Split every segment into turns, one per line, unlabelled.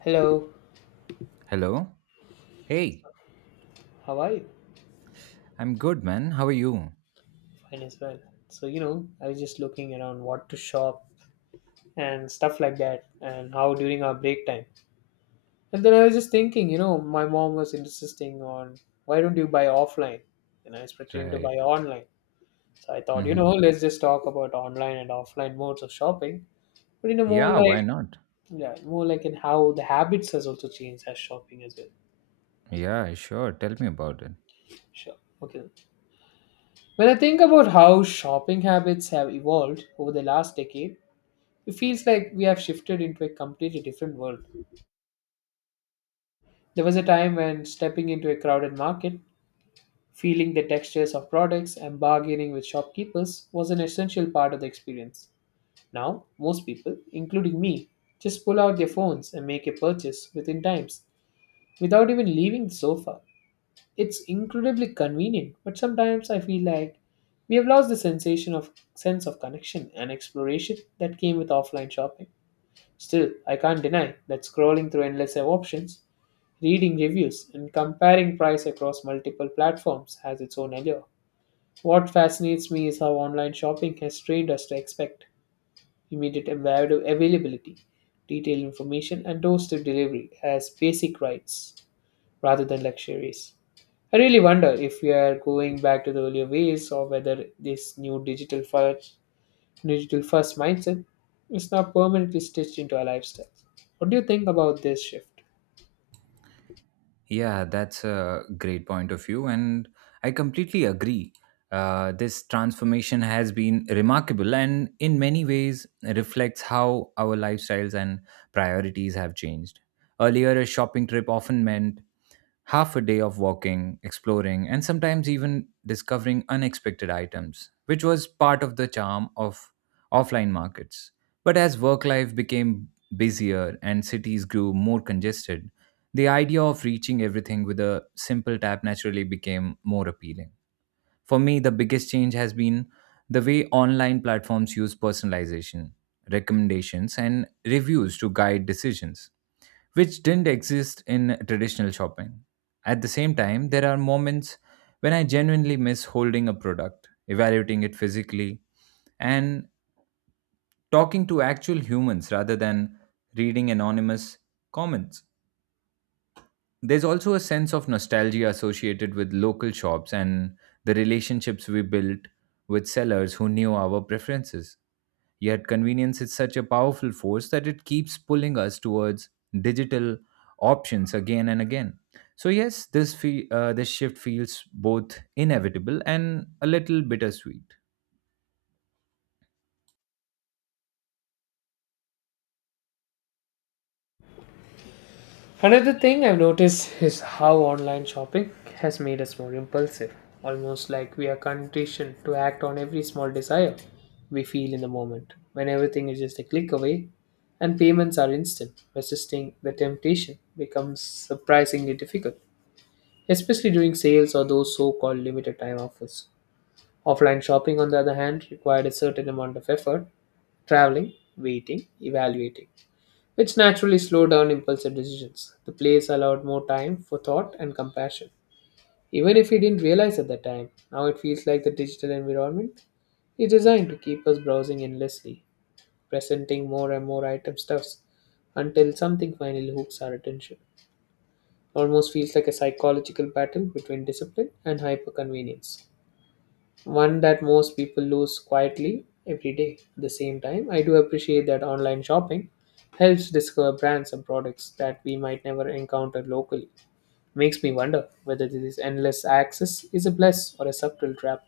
Hello,
Hello. Hey,
how are you?
I'm good, man. How are you?
Fine as well. So, I was just looking around what to shop and stuff like that, and how during our break time. And then I was just thinking, my mom was insisting on why don't you buy offline? And I was pretending to buy
Right.
online. So I thought,
Mm-hmm.
let's just talk about online and offline modes of shopping, but in a more
Yeah, why
like,
not?
yeah, more like in how the habits has also changed as shopping as well.
Yeah, sure. Tell me about it.
Sure. Okay. When I think about how shopping habits have evolved over the last decade, it feels like we have shifted into a completely different world. There was a time when stepping into a crowded market, feeling the textures of products, and bargaining with shopkeepers was an essential part of the experience. Now, most people, including me, just pull out their phones and make a purchase within times without even leaving the sofa. It's incredibly convenient, but sometimes I feel like we have lost the sensation of sense of connection and exploration that came with offline shopping. Still, I can't deny that scrolling through endless options, reading reviews, and comparing price across multiple platforms has its own allure. What fascinates me is how online shopping has trained us to expect immediate availability, detailed information, and doorstep delivery as basic rights rather than luxuries. I really wonder if we are going back to the earlier ways or whether this new digital first mindset is now permanently stitched into our lifestyles. What do you think about this shift?
Yeah, that's a great point of view, and I completely agree. This transformation has been remarkable and, in many ways, reflects how our lifestyles and priorities have changed. Earlier, a shopping trip often meant half a day of walking, exploring, and sometimes even discovering unexpected items, which was part of the charm of offline markets. But as work life became busier and cities grew more congested, the idea of reaching everything with a simple tap naturally became more appealing. For me, the biggest change has been the way online platforms use personalization, recommendations, and reviews to guide decisions, which didn't exist in traditional shopping. At the same time, there are moments when I genuinely miss holding a product, evaluating it physically, and talking to actual humans rather than reading anonymous comments. There's also a sense of nostalgia associated with local shops and the relationships we built with sellers who knew our preferences. Yet, convenience is such a powerful force that it keeps pulling us towards digital options again and again. So, yes, this shift feels both inevitable and a little bittersweet.
Another thing I've noticed is how online shopping has made us more impulsive, almost like we are conditioned to act on every small desire we feel in the moment, when everything is just a click away and payments are instant. Resisting the temptation becomes surprisingly difficult, especially during sales or those so called limited time offers. Offline shopping, on the other hand, required a certain amount of effort traveling, waiting, evaluating, which naturally slowed down impulsive decisions. The place allowed more time for thought and compassion. Even if we didn't realize at the time, now it feels like the digital environment is designed to keep us browsing endlessly, presenting more and more item stuffs until something finally hooks our attention. Almost feels like a psychological battle between discipline and hyperconvenience, one that most people lose quietly every day. At the same time, I do appreciate that online shopping helps discover brands and products that we might never encounter locally. Makes me wonder whether this endless access is a bless or a subtle trap.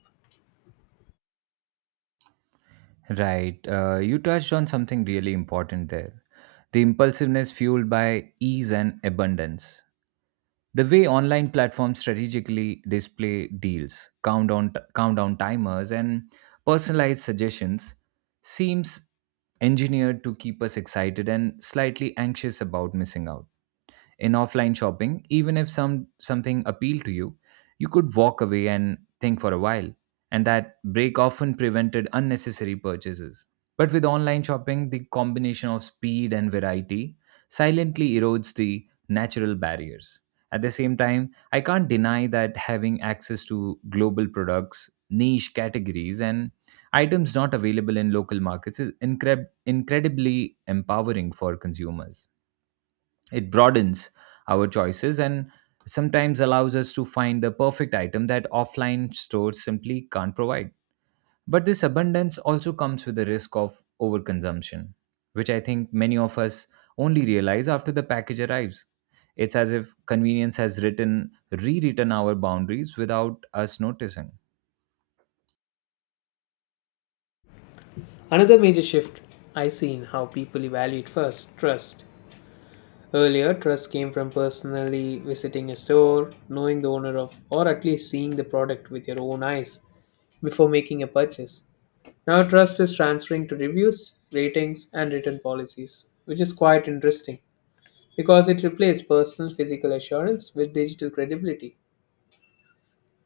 Right. You touched on something really important there, the impulsiveness fueled by ease and abundance. The way online platforms strategically display deals, countdown timers, and personalized suggestions seems engineered to keep us excited and slightly anxious about missing out in offline shopping. Even if something appealed to you, you could walk away and think for a while, and that break often prevented unnecessary purchases. But with online shopping, the combination of speed and variety silently erodes the natural barriers. At the same time, I can't deny that having access to global products, niche categories, and items not available in local markets is incredibly empowering for consumers. It broadens our choices and sometimes allows us to find the perfect item that offline stores simply can't provide. But this abundance also comes with the risk of overconsumption, which I think many of us only realize after the package arrives. It's as if convenience has written, rewritten our boundaries without us noticing.
Another major shift I see in how people evaluate first trust. Earlier, trust came from personally visiting a store, knowing the owner of, or at least seeing the product with your own eyes before making a purchase. Now, trust is transferring to reviews, ratings, and written policies, which is quite interesting because it replaced personal physical assurance with digital credibility.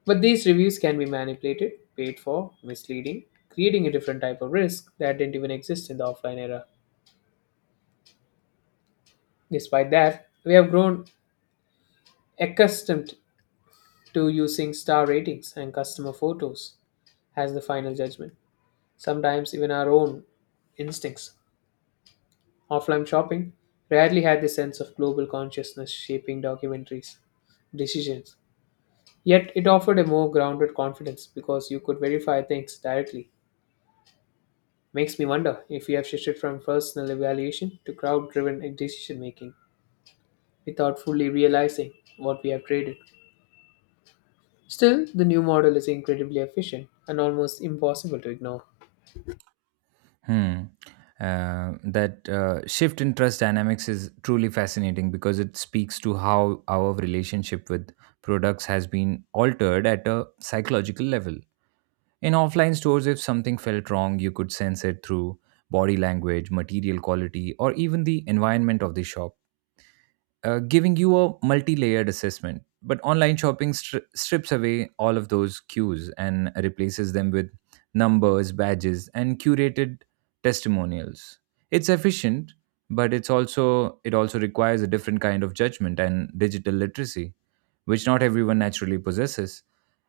But these reviews can be manipulated, paid for, misleading, creating a different type of risk that didn't even exist in the offline era. Despite that, we have grown accustomed to using star ratings and customer photos as the final judgment, sometimes even our own instincts. Offline shopping rarely had the sense of global consciousness shaping documentaries' decisions. Yet it offered a more grounded confidence because you could verify things directly. Makes me wonder if we have shifted from personal evaluation to crowd driven decision making without fully realizing what we have traded. Still, the new model is incredibly efficient and almost impossible to ignore.
Hmm. That shift in trust dynamics is truly fascinating because it speaks to how our relationship with products has been altered at a psychological level. In offline stores, if something felt wrong, you could sense it through body language, material quality, or even the environment of the shop, giving you a multi-layered assessment. But online shopping strips away all of those cues and replaces them with numbers, badges, and curated testimonials. It's efficient, but it also requires a different kind of judgment and digital literacy, which not everyone naturally possesses.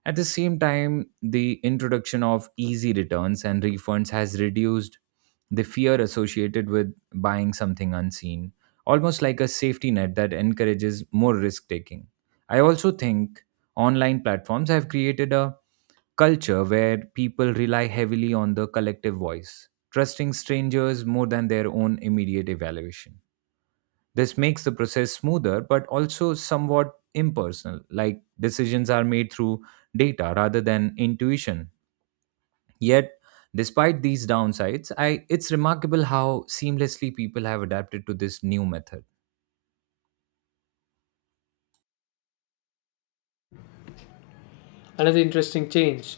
At the same time, the introduction of easy returns and refunds has reduced the fear associated with buying something unseen, almost like a safety net that encourages more risk taking. I also think online platforms have created a culture where people rely heavily on the collective voice, trusting strangers more than their own immediate evaluation. This makes the process smoother but also somewhat impersonal, like decisions are made through data rather than intuition. Yet, despite these downsides, it's remarkable how seamlessly people have adapted to this new method.
Another interesting change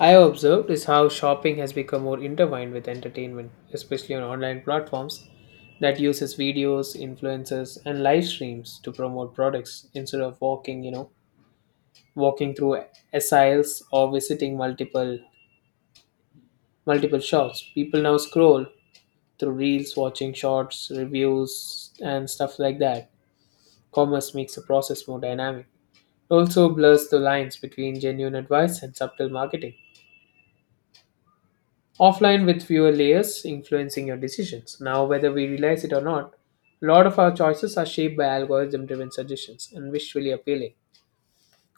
I have observed is how shopping has become more intertwined with entertainment, especially on online platforms that uses videos, influencers, and live streams to promote products instead of walking, walking through aisles or visiting multiple shops. People now scroll through reels, watching shorts, reviews, and stuff like that. Commerce makes the process more dynamic. It also blurs the lines between genuine advice and subtle marketing offline with fewer layers influencing your decisions. Now, whether we realize it or not, a lot of our choices are shaped by algorithm driven suggestions and visually appealing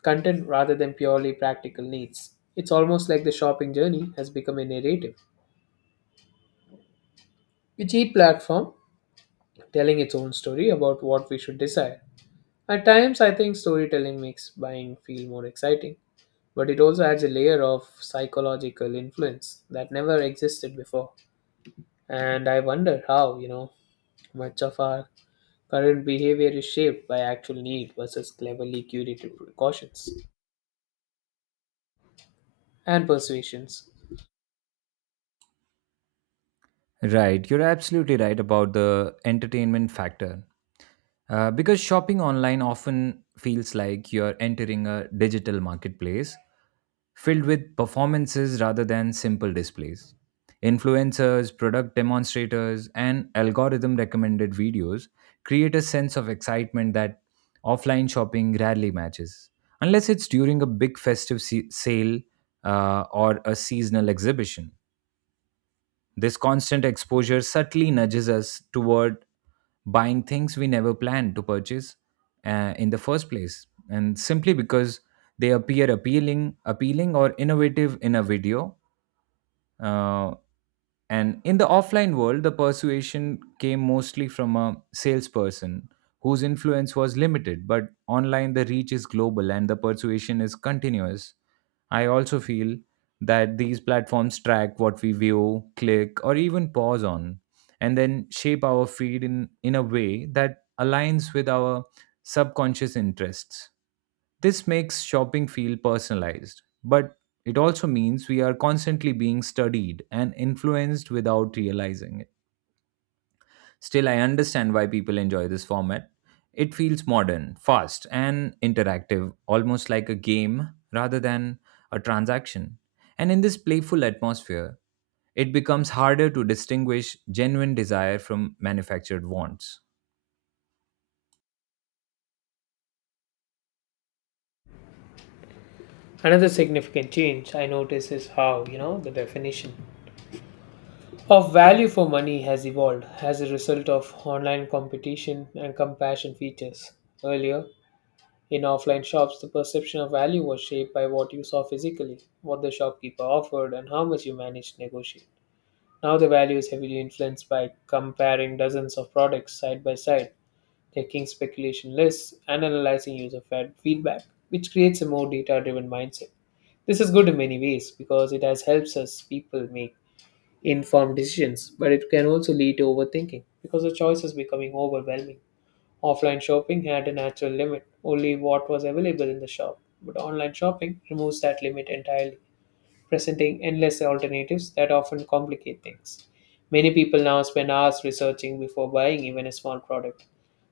content rather than purely practical needs. It's almost like the shopping journey has become a narrative, with each platform telling its own story about what we should desire. At times, I think storytelling makes buying feel more exciting, but it also adds a layer of psychological influence that never existed before. And I wonder how, much of our current behavior is shaped by actual need versus cleverly curated precautions and persuasions.
Right, you're absolutely right about the entertainment factor. Because shopping online often feels like you're entering a digital marketplace filled with performances rather than simple displays. Influencers, product demonstrators, and algorithm recommended videos create a sense of excitement that offline shopping rarely matches, unless it's during a big festive sale, or a seasonal exhibition. This constant exposure subtly nudges us toward buying things we never planned to purchase, in the first place, and simply because they appear appealing or innovative in a video, uh, and in the offline world, the persuasion came mostly from a salesperson whose influence was limited, but online, the reach is global and the persuasion is continuous. I also feel that these platforms track what we view, click, or even pause on, and then shape our feed in a way that aligns with our subconscious interests. This makes shopping feel personalized, but it also means we are constantly being studied and influenced without realizing it. Still, I understand why people enjoy this format. It feels modern, fast, and interactive, almost like a game rather than a transaction. And in this playful atmosphere, it becomes harder to distinguish genuine desire from manufactured wants.
Another significant change I notice is how, the definition of value for money has evolved as a result of online competition and compassion features. Earlier, in offline shops, the perception of value was shaped by what you saw physically, what the shopkeeper offered, and how much you managed to negotiate. Now the value is heavily influenced by comparing dozens of products side by side checking speculation lists, and analyzing feedback, which creates a more data driven mindset. This is good in many ways because it has helps us people make informed decisions, but it can also lead to overthinking because the choice is becoming overwhelming. Offline shopping had a natural limit, only what was available in the shop, but online shopping removes that limit entirely presenting endless alternatives that often complicate things. Many people now spend hours researching before buying even a small product,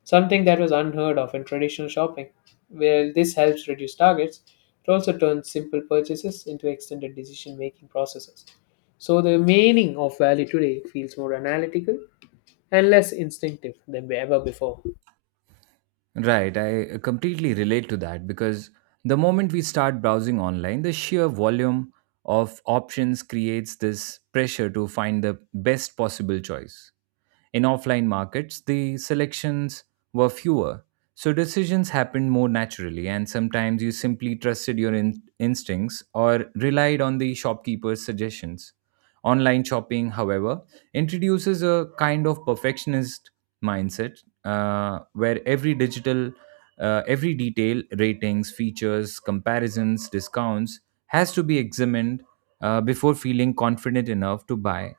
something that was unheard of in traditional shopping. While this helps reduce targets, it also turns simple purchases into extended decision making processes. So the meaning of value today feels more analytical and less instinctive than ever before.
Right, I completely relate to that because the moment we start browsing online, the sheer volume of options creates this pressure to find the best possible choice. In offline markets, the selections were fewer, so decisions happened more naturally, and sometimes you simply trusted your instincts or relied on the shopkeeper's suggestions. Online shopping, however, introduces a kind of perfectionist mindset, where every detail, ratings, features, comparisons, discounts, has to be examined before feeling confident enough to buy.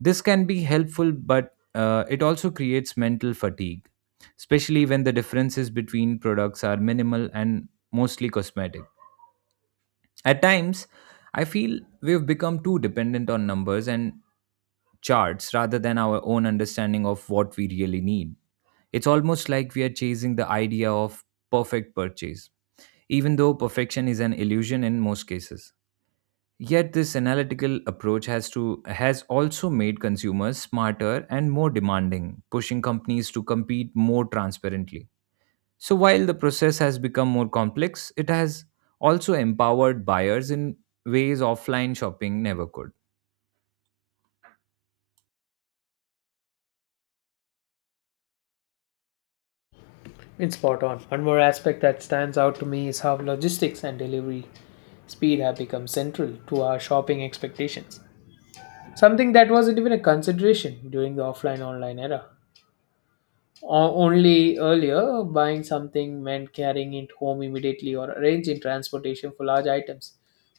This can be helpful, but it also creates mental fatigue, especially when the differences between products are minimal and mostly cosmetic. At times, I feel we've become too dependent on numbers and charts rather than our own understanding of what we really need. It's almost like we are chasing the idea of perfect purchase, even though perfection is an illusion in most cases. Yet this analytical approach has also made consumers smarter and more demanding, pushing companies to compete more transparently. So, while the process has become more complex, it has also empowered buyers in ways offline shopping never could.
It's spot on. One more aspect that stands out to me is how logistics and delivery speed have become central to our shopping expectations. Something that wasn't even a consideration during the offline online era. Only earlier, buying something meant carrying it home immediately or arranging transportation for large items,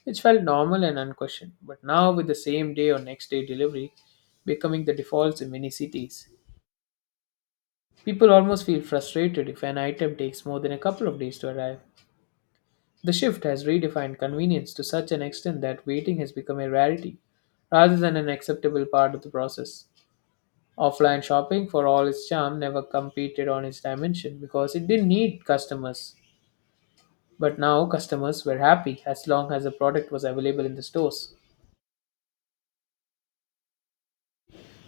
which felt normal and unquestioned. But now, with the same day or next day delivery becoming the default in many cities, people almost feel frustrated if an item takes more than a couple of days to arrive. The shift has redefined convenience to such an extent that waiting has become a rarity rather than an acceptable part of the process. Offline shopping, for all its charm, never competed on its dimension because it didn't need customers. But now customers were happy as long as the product was available in the stores.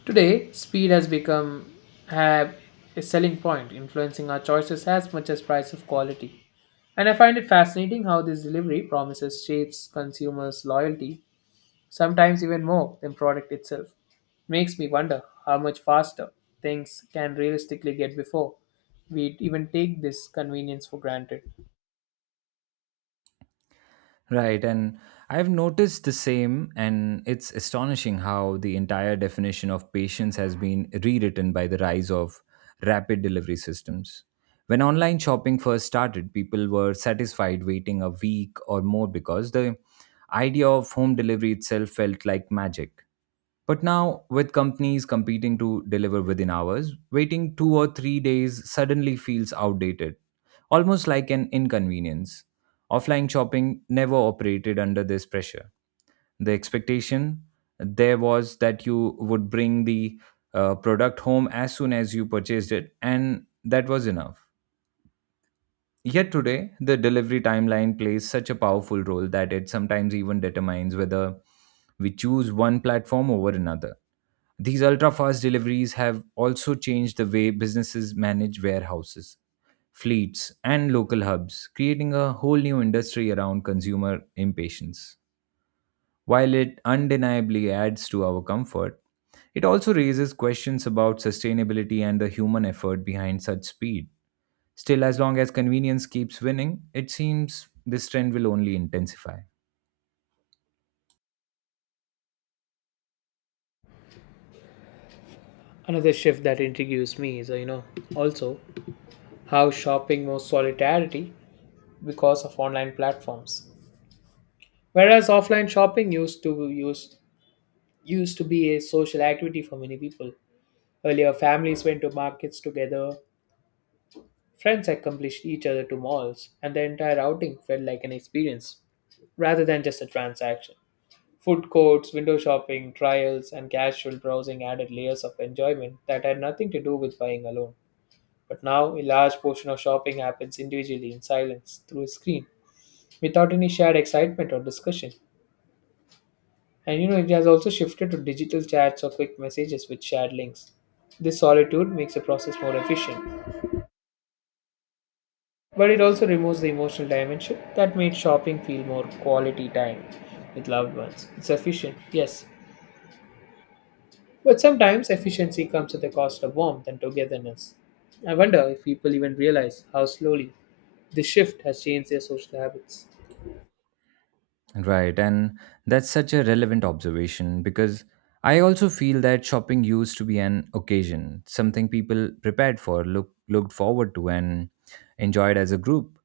Today, speed has become have a selling point, influencing our choices as much as price of quality. And I find it fascinating how this delivery promises shapes consumers' loyalty sometimes even more than product itself. It makes me wonder how much faster things can realistically get before we even take this convenience for granted.
Right, and I've noticed the same, and it's astonishing how the entire definition of patience has been rewritten by the rise of rapid delivery systems. When online shopping first started, people were satisfied waiting a week or more because the idea of home delivery itself felt like magic. But now, with companies competing to deliver within hours, waiting 2 or 3 days suddenly feels outdated, almost like an inconvenience. Offline shopping never operated under this pressure. The expectation there was that you would bring the product home as soon as you purchased it, and that was enough. Yet today, the delivery timeline plays such a powerful role that it sometimes even determines whether we choose one platform over another. These ultra fast deliveries have also changed the way businesses manage warehouses, fleets, and local hubs, creating a whole new industry around consumer impatience. While it undeniably adds to our comfort, it also raises questions about sustainability and the human effort behind such speed. Still, as long as convenience keeps winning, it seems this trend will only intensify.
Another shift that intrigues me is, also how shopping more solidarity because of online platforms. Whereas offline shopping used used to be a social activity for many people. Earlier, families went to markets together, friends accomplished each other to malls, and the entire outing felt like an experience rather than just a transaction. Food courts, window shopping, trials, and casual browsing added layers of enjoyment that had nothing to do with buying alone. But now, a large portion of shopping happens individually in silence through a screen without any shared excitement or discussion. And it has also shifted to digital chats or quick messages with shared links. This solitude makes the process more efficient but it also removes the emotional dimension that made shopping feel more quality time with loved ones. It's efficient, yes, but sometimes efficiency comes at the cost of warmth and togetherness. I wonder if people even realize how slowly this shift has changed their social habits.
Right, and that's such a relevant observation because I also feel that shopping used to be an occasion, something people prepared for, looked forward to, and enjoyed as a group.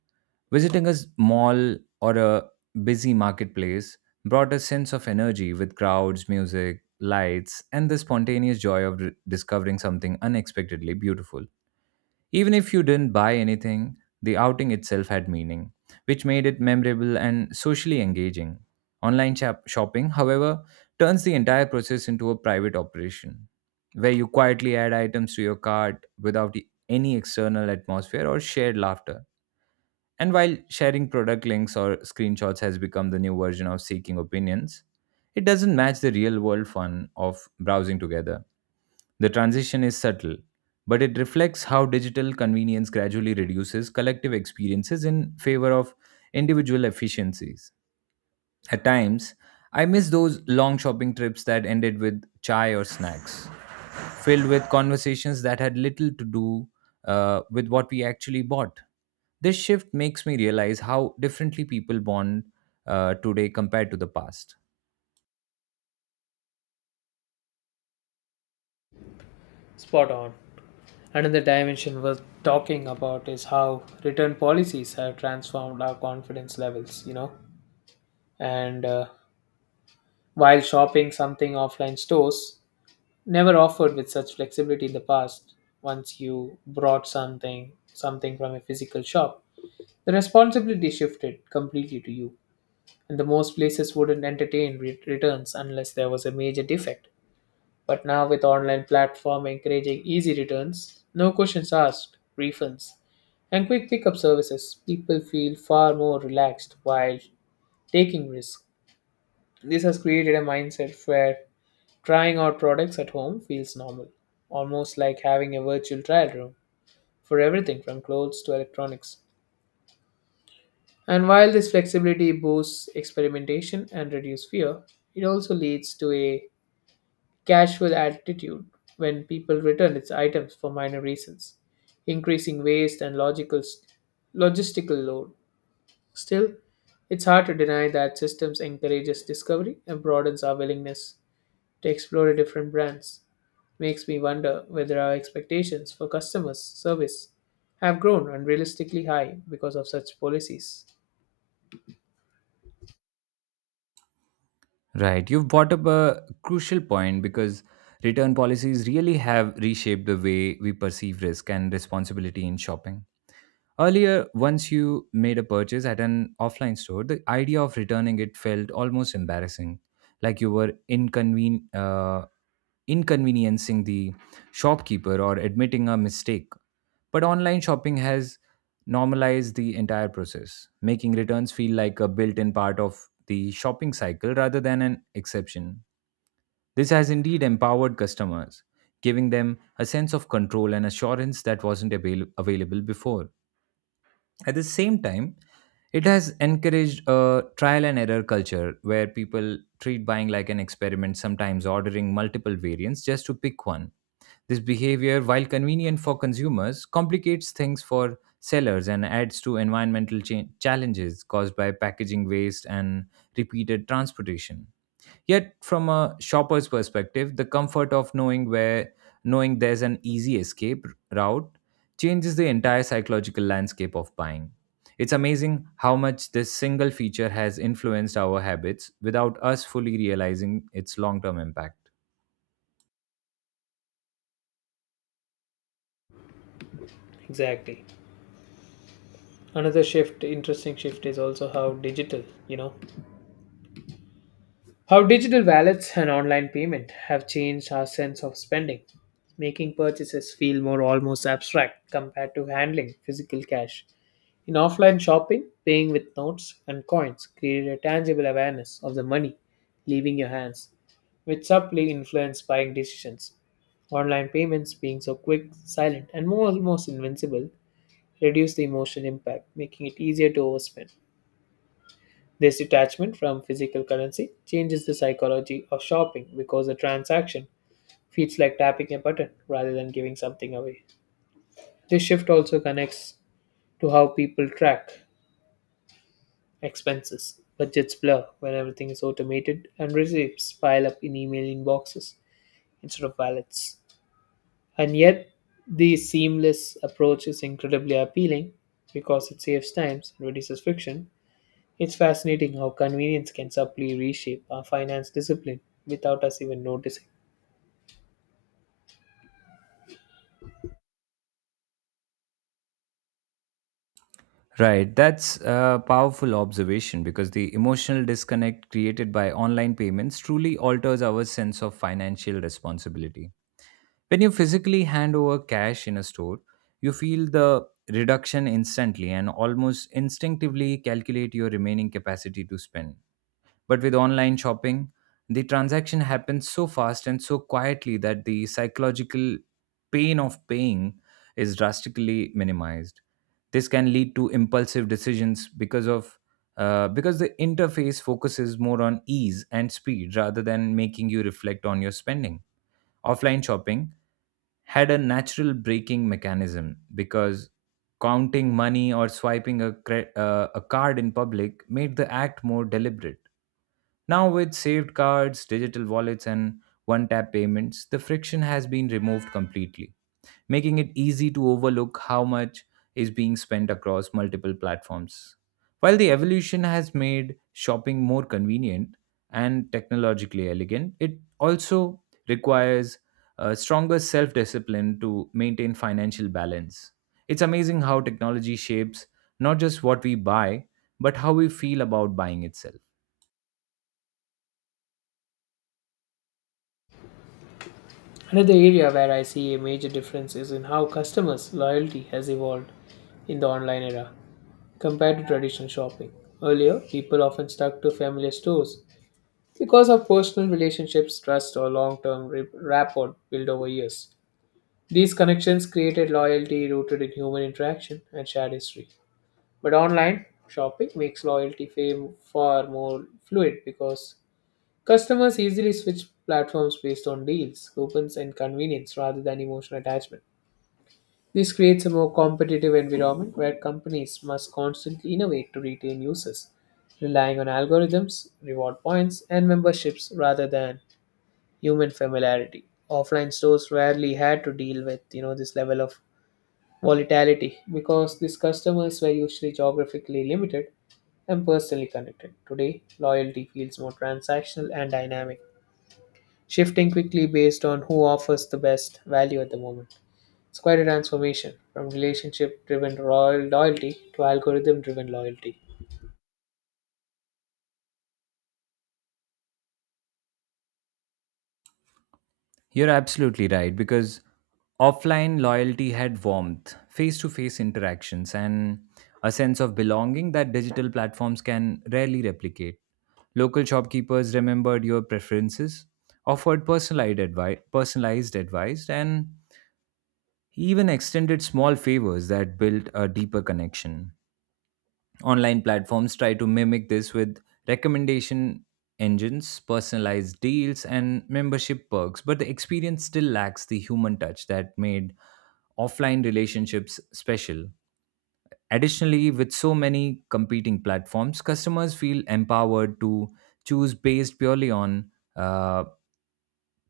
Visiting a mall or a busy marketplace brought a sense of energy with crowds, music, lights, and the spontaneous joy of discovering something unexpectedly beautiful. Even if you didn't buy anything, the outing itself had meaning, which made it memorable and socially engaging. Online shopping, however, turns the entire process into a private operation, where you quietly add items to your cart without any external atmosphere or shared laughter. And while sharing product links or screenshots has become the new version of seeking opinions, it doesn't match the real world fun of browsing together. The transition is subtle, but it reflects how digital convenience gradually reduces collective experiences in favor of individual efficiencies. At times, I miss those long shopping trips that ended with chai or snacks filled with conversations that had little to do with what we actually bought. This shift makes me realize how differently people bond today compared to the past.
Spot on. Another dimension worth talking about is how return policies have transformed our confidence levels. And while shopping something offline stores never offered with such flexibility in the past. Once you brought something, something from a physical shop, the responsibility shifted completely to you, and the most places wouldn't entertain returns unless there was a major defect. But now with online platform encouraging easy returns, no questions asked, refunds, and quick pickup services, people feel far more relaxed while taking risks. This has created a mindset where trying out products at home feels normal, almost like having a virtual trial room for everything from clothes to electronics. And while this flexibility boosts experimentation and reduces fear, it also leads to a casual attitude when people return its items for minor reasons, increasing waste and logical logistical load. Still, it's hard to deny that systems encourages discovery and broadens our willingness to explore different brands. Makes me wonder whether our expectations for customer service have grown unrealistically high because of such policies.
Right, you've brought up a crucial point because return policies really have reshaped the way we perceive risk and responsibility in shopping. Earlier, once you made a purchase at an offline store, the idea of returning it felt almost embarrassing, like you were inconveniencing the shopkeeper or admitting a mistake. But online shopping has normalized the entire process, making returns feel like a built in part of the shopping cycle rather than an exception. This has indeed empowered customers, giving them a sense of control and assurance that wasn't available before. At the same time, it has encouraged a trial and error culture where people treat buying like an experiment, sometimes ordering multiple variants just to pick one. This behavior, while convenient for consumers, complicates things for sellers and adds to environmental challenges caused by packaging waste and repeated transportation. Yet, from a shopper's perspective, the comfort of knowing there's an easy escape route changes the entire psychological landscape of buying. It's amazing how much this single feature has influenced our habits without us fully realizing its long-term impact.
Exactly. Another shift interesting shift is also how digital, how digital wallets and online payment have changed our sense of spending, making purchases feel more almost abstract compared to handling physical cash. In offline shopping, paying with notes and coins created a tangible awareness of the money leaving your hands, which subtly influenced buying decisions. Online payments, being so quick, silent, and almost invincible, reduce the emotional impact, making it easier to overspend. This detachment from physical currency changes the psychology of shopping because the transaction feels like tapping a button rather than giving something away. This shift also connects to how people track expenses. Budgets blur when everything is automated, and receipts pile up in email inboxes instead of wallets. And yet, the seamless approach is incredibly appealing because it saves time and reduces friction. It's fascinating how convenience can subtly reshape our finance discipline without us even noticing.
Right, that's a powerful observation because the emotional disconnect created by online payments truly alters our sense of financial responsibility. When you physically hand over cash in a store, you feel the reduction instantly and almost instinctively calculate your remaining capacity to spend. But with online shopping, the transaction happens so fast and so quietly that the psychological pain of paying is drastically minimized. This can lead to impulsive decisions because the interface focuses more on ease and speed rather than making you reflect on your spending. Offline shopping had a natural braking mechanism because counting money or swiping a card in public made the act more deliberate. Now, with saved cards, digital wallets, and one tap payments, the friction has been removed completely, making it easy to overlook how much is being spent across multiple platforms. While the evolution has made shopping more convenient and technologically elegant, it also requires a stronger self discipline to maintain financial balance. It's amazing how technology shapes not just what we buy, but how we feel about buying itself.
Another area where I see a major difference is in how customers' loyalty has evolved in the online era compared to traditional shopping. Earlier, people often stuck to familiar stores because of personal relationships, trust, or long term rapport built over years. These connections created loyalty rooted in human interaction and shared history. But online shopping makes loyalty fame far more fluid because customers easily switch platforms based on deals, coupons, and convenience rather than emotional attachment. This creates a more competitive environment where companies must constantly innovate to retain users, relying on algorithms, reward points, and memberships rather than human familiarity. Offline stores rarely had to deal with, this level of volatility because these customers were usually geographically limited and personally connected. Today, loyalty feels more transactional and dynamic, shifting quickly based on who offers the best value at the moment. It's quite a transformation from relationship driven royal loyalty to algorithm driven loyalty.
You're absolutely right because offline loyalty had warmth, face to face interactions, and a sense of belonging that digital platforms can rarely replicate. Local shopkeepers remembered your preferences, offered personalized advice and even extended small favors that built a deeper connection. Online platforms try to mimic this with recommendation engines, personalized deals, and membership perks, but the experience still lacks the human touch that made offline relationships special. Additionally, with so many competing platforms, customers feel empowered to choose based purely on uh,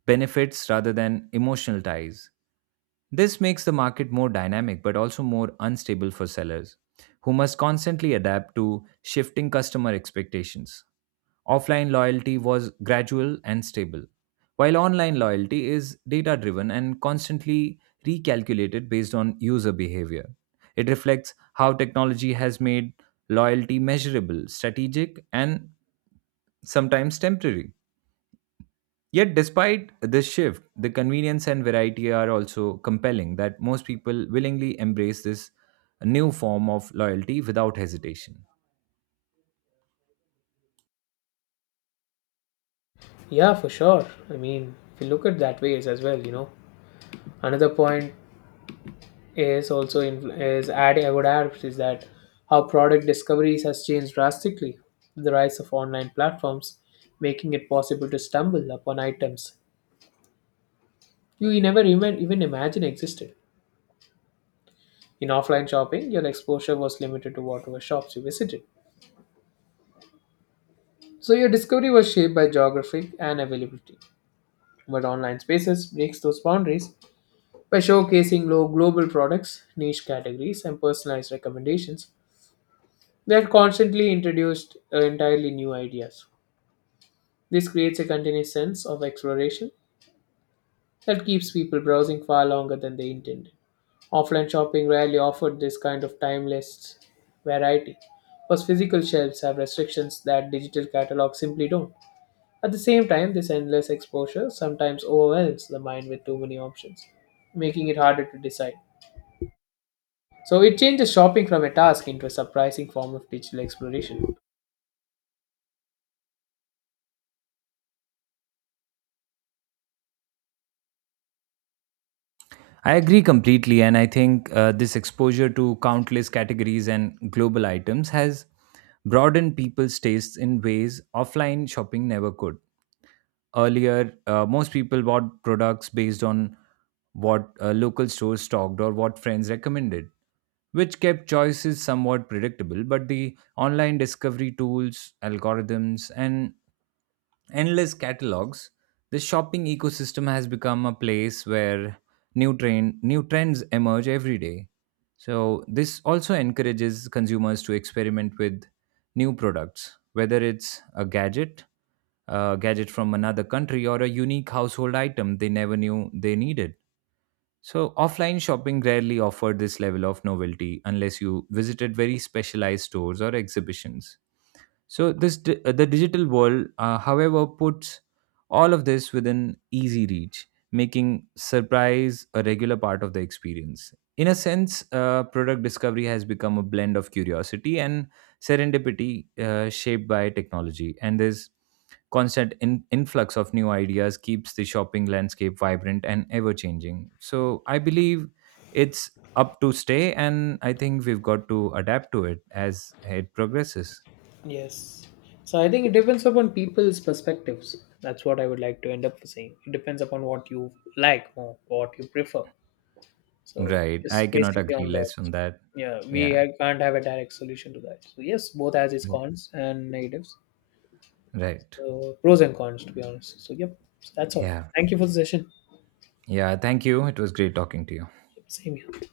benefits rather than emotional ties. This makes the market more dynamic but also more unstable for sellers, who must constantly adapt to shifting customer expectations. Offline loyalty was gradual and stable, while online loyalty is data driven and constantly recalculated based on user behavior. It reflects how technology has made loyalty measurable, strategic, and sometimes temporary. Yet, despite this shift, the convenience and variety are also compelling that most people willingly embrace this new form of loyalty without hesitation.
Yeah, for sure. I mean, if you look at that ways as well, you know. Another point is also influ is adding I would add is that how product discoveries has changed drastically. The rise of online platforms making it possible to stumble upon items you never even imagine existed. In offline shopping, your exposure was limited to whatever shops you visited, so your discovery was shaped by geography and availability. But online spaces breaks those boundaries by showcasing low global products, niche categories, and personalized recommendations that constantly introduced entirely new ideas. This creates a continuous sense of exploration that keeps people browsing far longer than they intended. Offline shopping rarely offered this kind of timeless variety, because physical shelves have restrictions that digital catalogs simply don't. At the same time, this endless exposure sometimes overwhelms the mind with too many options, making it harder to decide. So it changes shopping from a task into a surprising form of digital exploration.
I agree completely, and I think this exposure to countless categories and global items has broadened people's tastes in ways offline shopping never could. Earlier, most people bought products based on what local stores stocked or what friends recommended, which kept choices somewhat predictable. But the online discovery tools, algorithms, and endless catalogs, the shopping ecosystem has become a place where new trends emerge every day. So this also encourages consumers to experiment with new products, whether it's a gadget from another country or a unique household item they never knew they needed. So offline shopping rarely offered this level of novelty unless you visited very specialized stores or exhibitions. So the digital world, however, puts all of this within easy reach, making surprise a regular part of the experience. In a sense, product discovery has become a blend of curiosity and serendipity, shaped by technology. And this constant influx of new ideas keeps the shopping landscape vibrant and ever changing. So I believe it's up to stay, and I think we've got to adapt to it as it progresses.
Yes. So I think it depends upon people's perspectives. That's what I would like to end up saying. It depends upon what you like more, what you prefer. So
Right. I
just
cannot
basically
agree
on that.
less on that.
Yeah, we
Yeah.
can't have a direct solution to that. So yes, both has its cons and negatives.
Right.
So pros and cons, to be honest. So yep, so, that's all.
Yeah.
Thank you for the session.
Yeah, thank you. It was great talking to you.
Same here.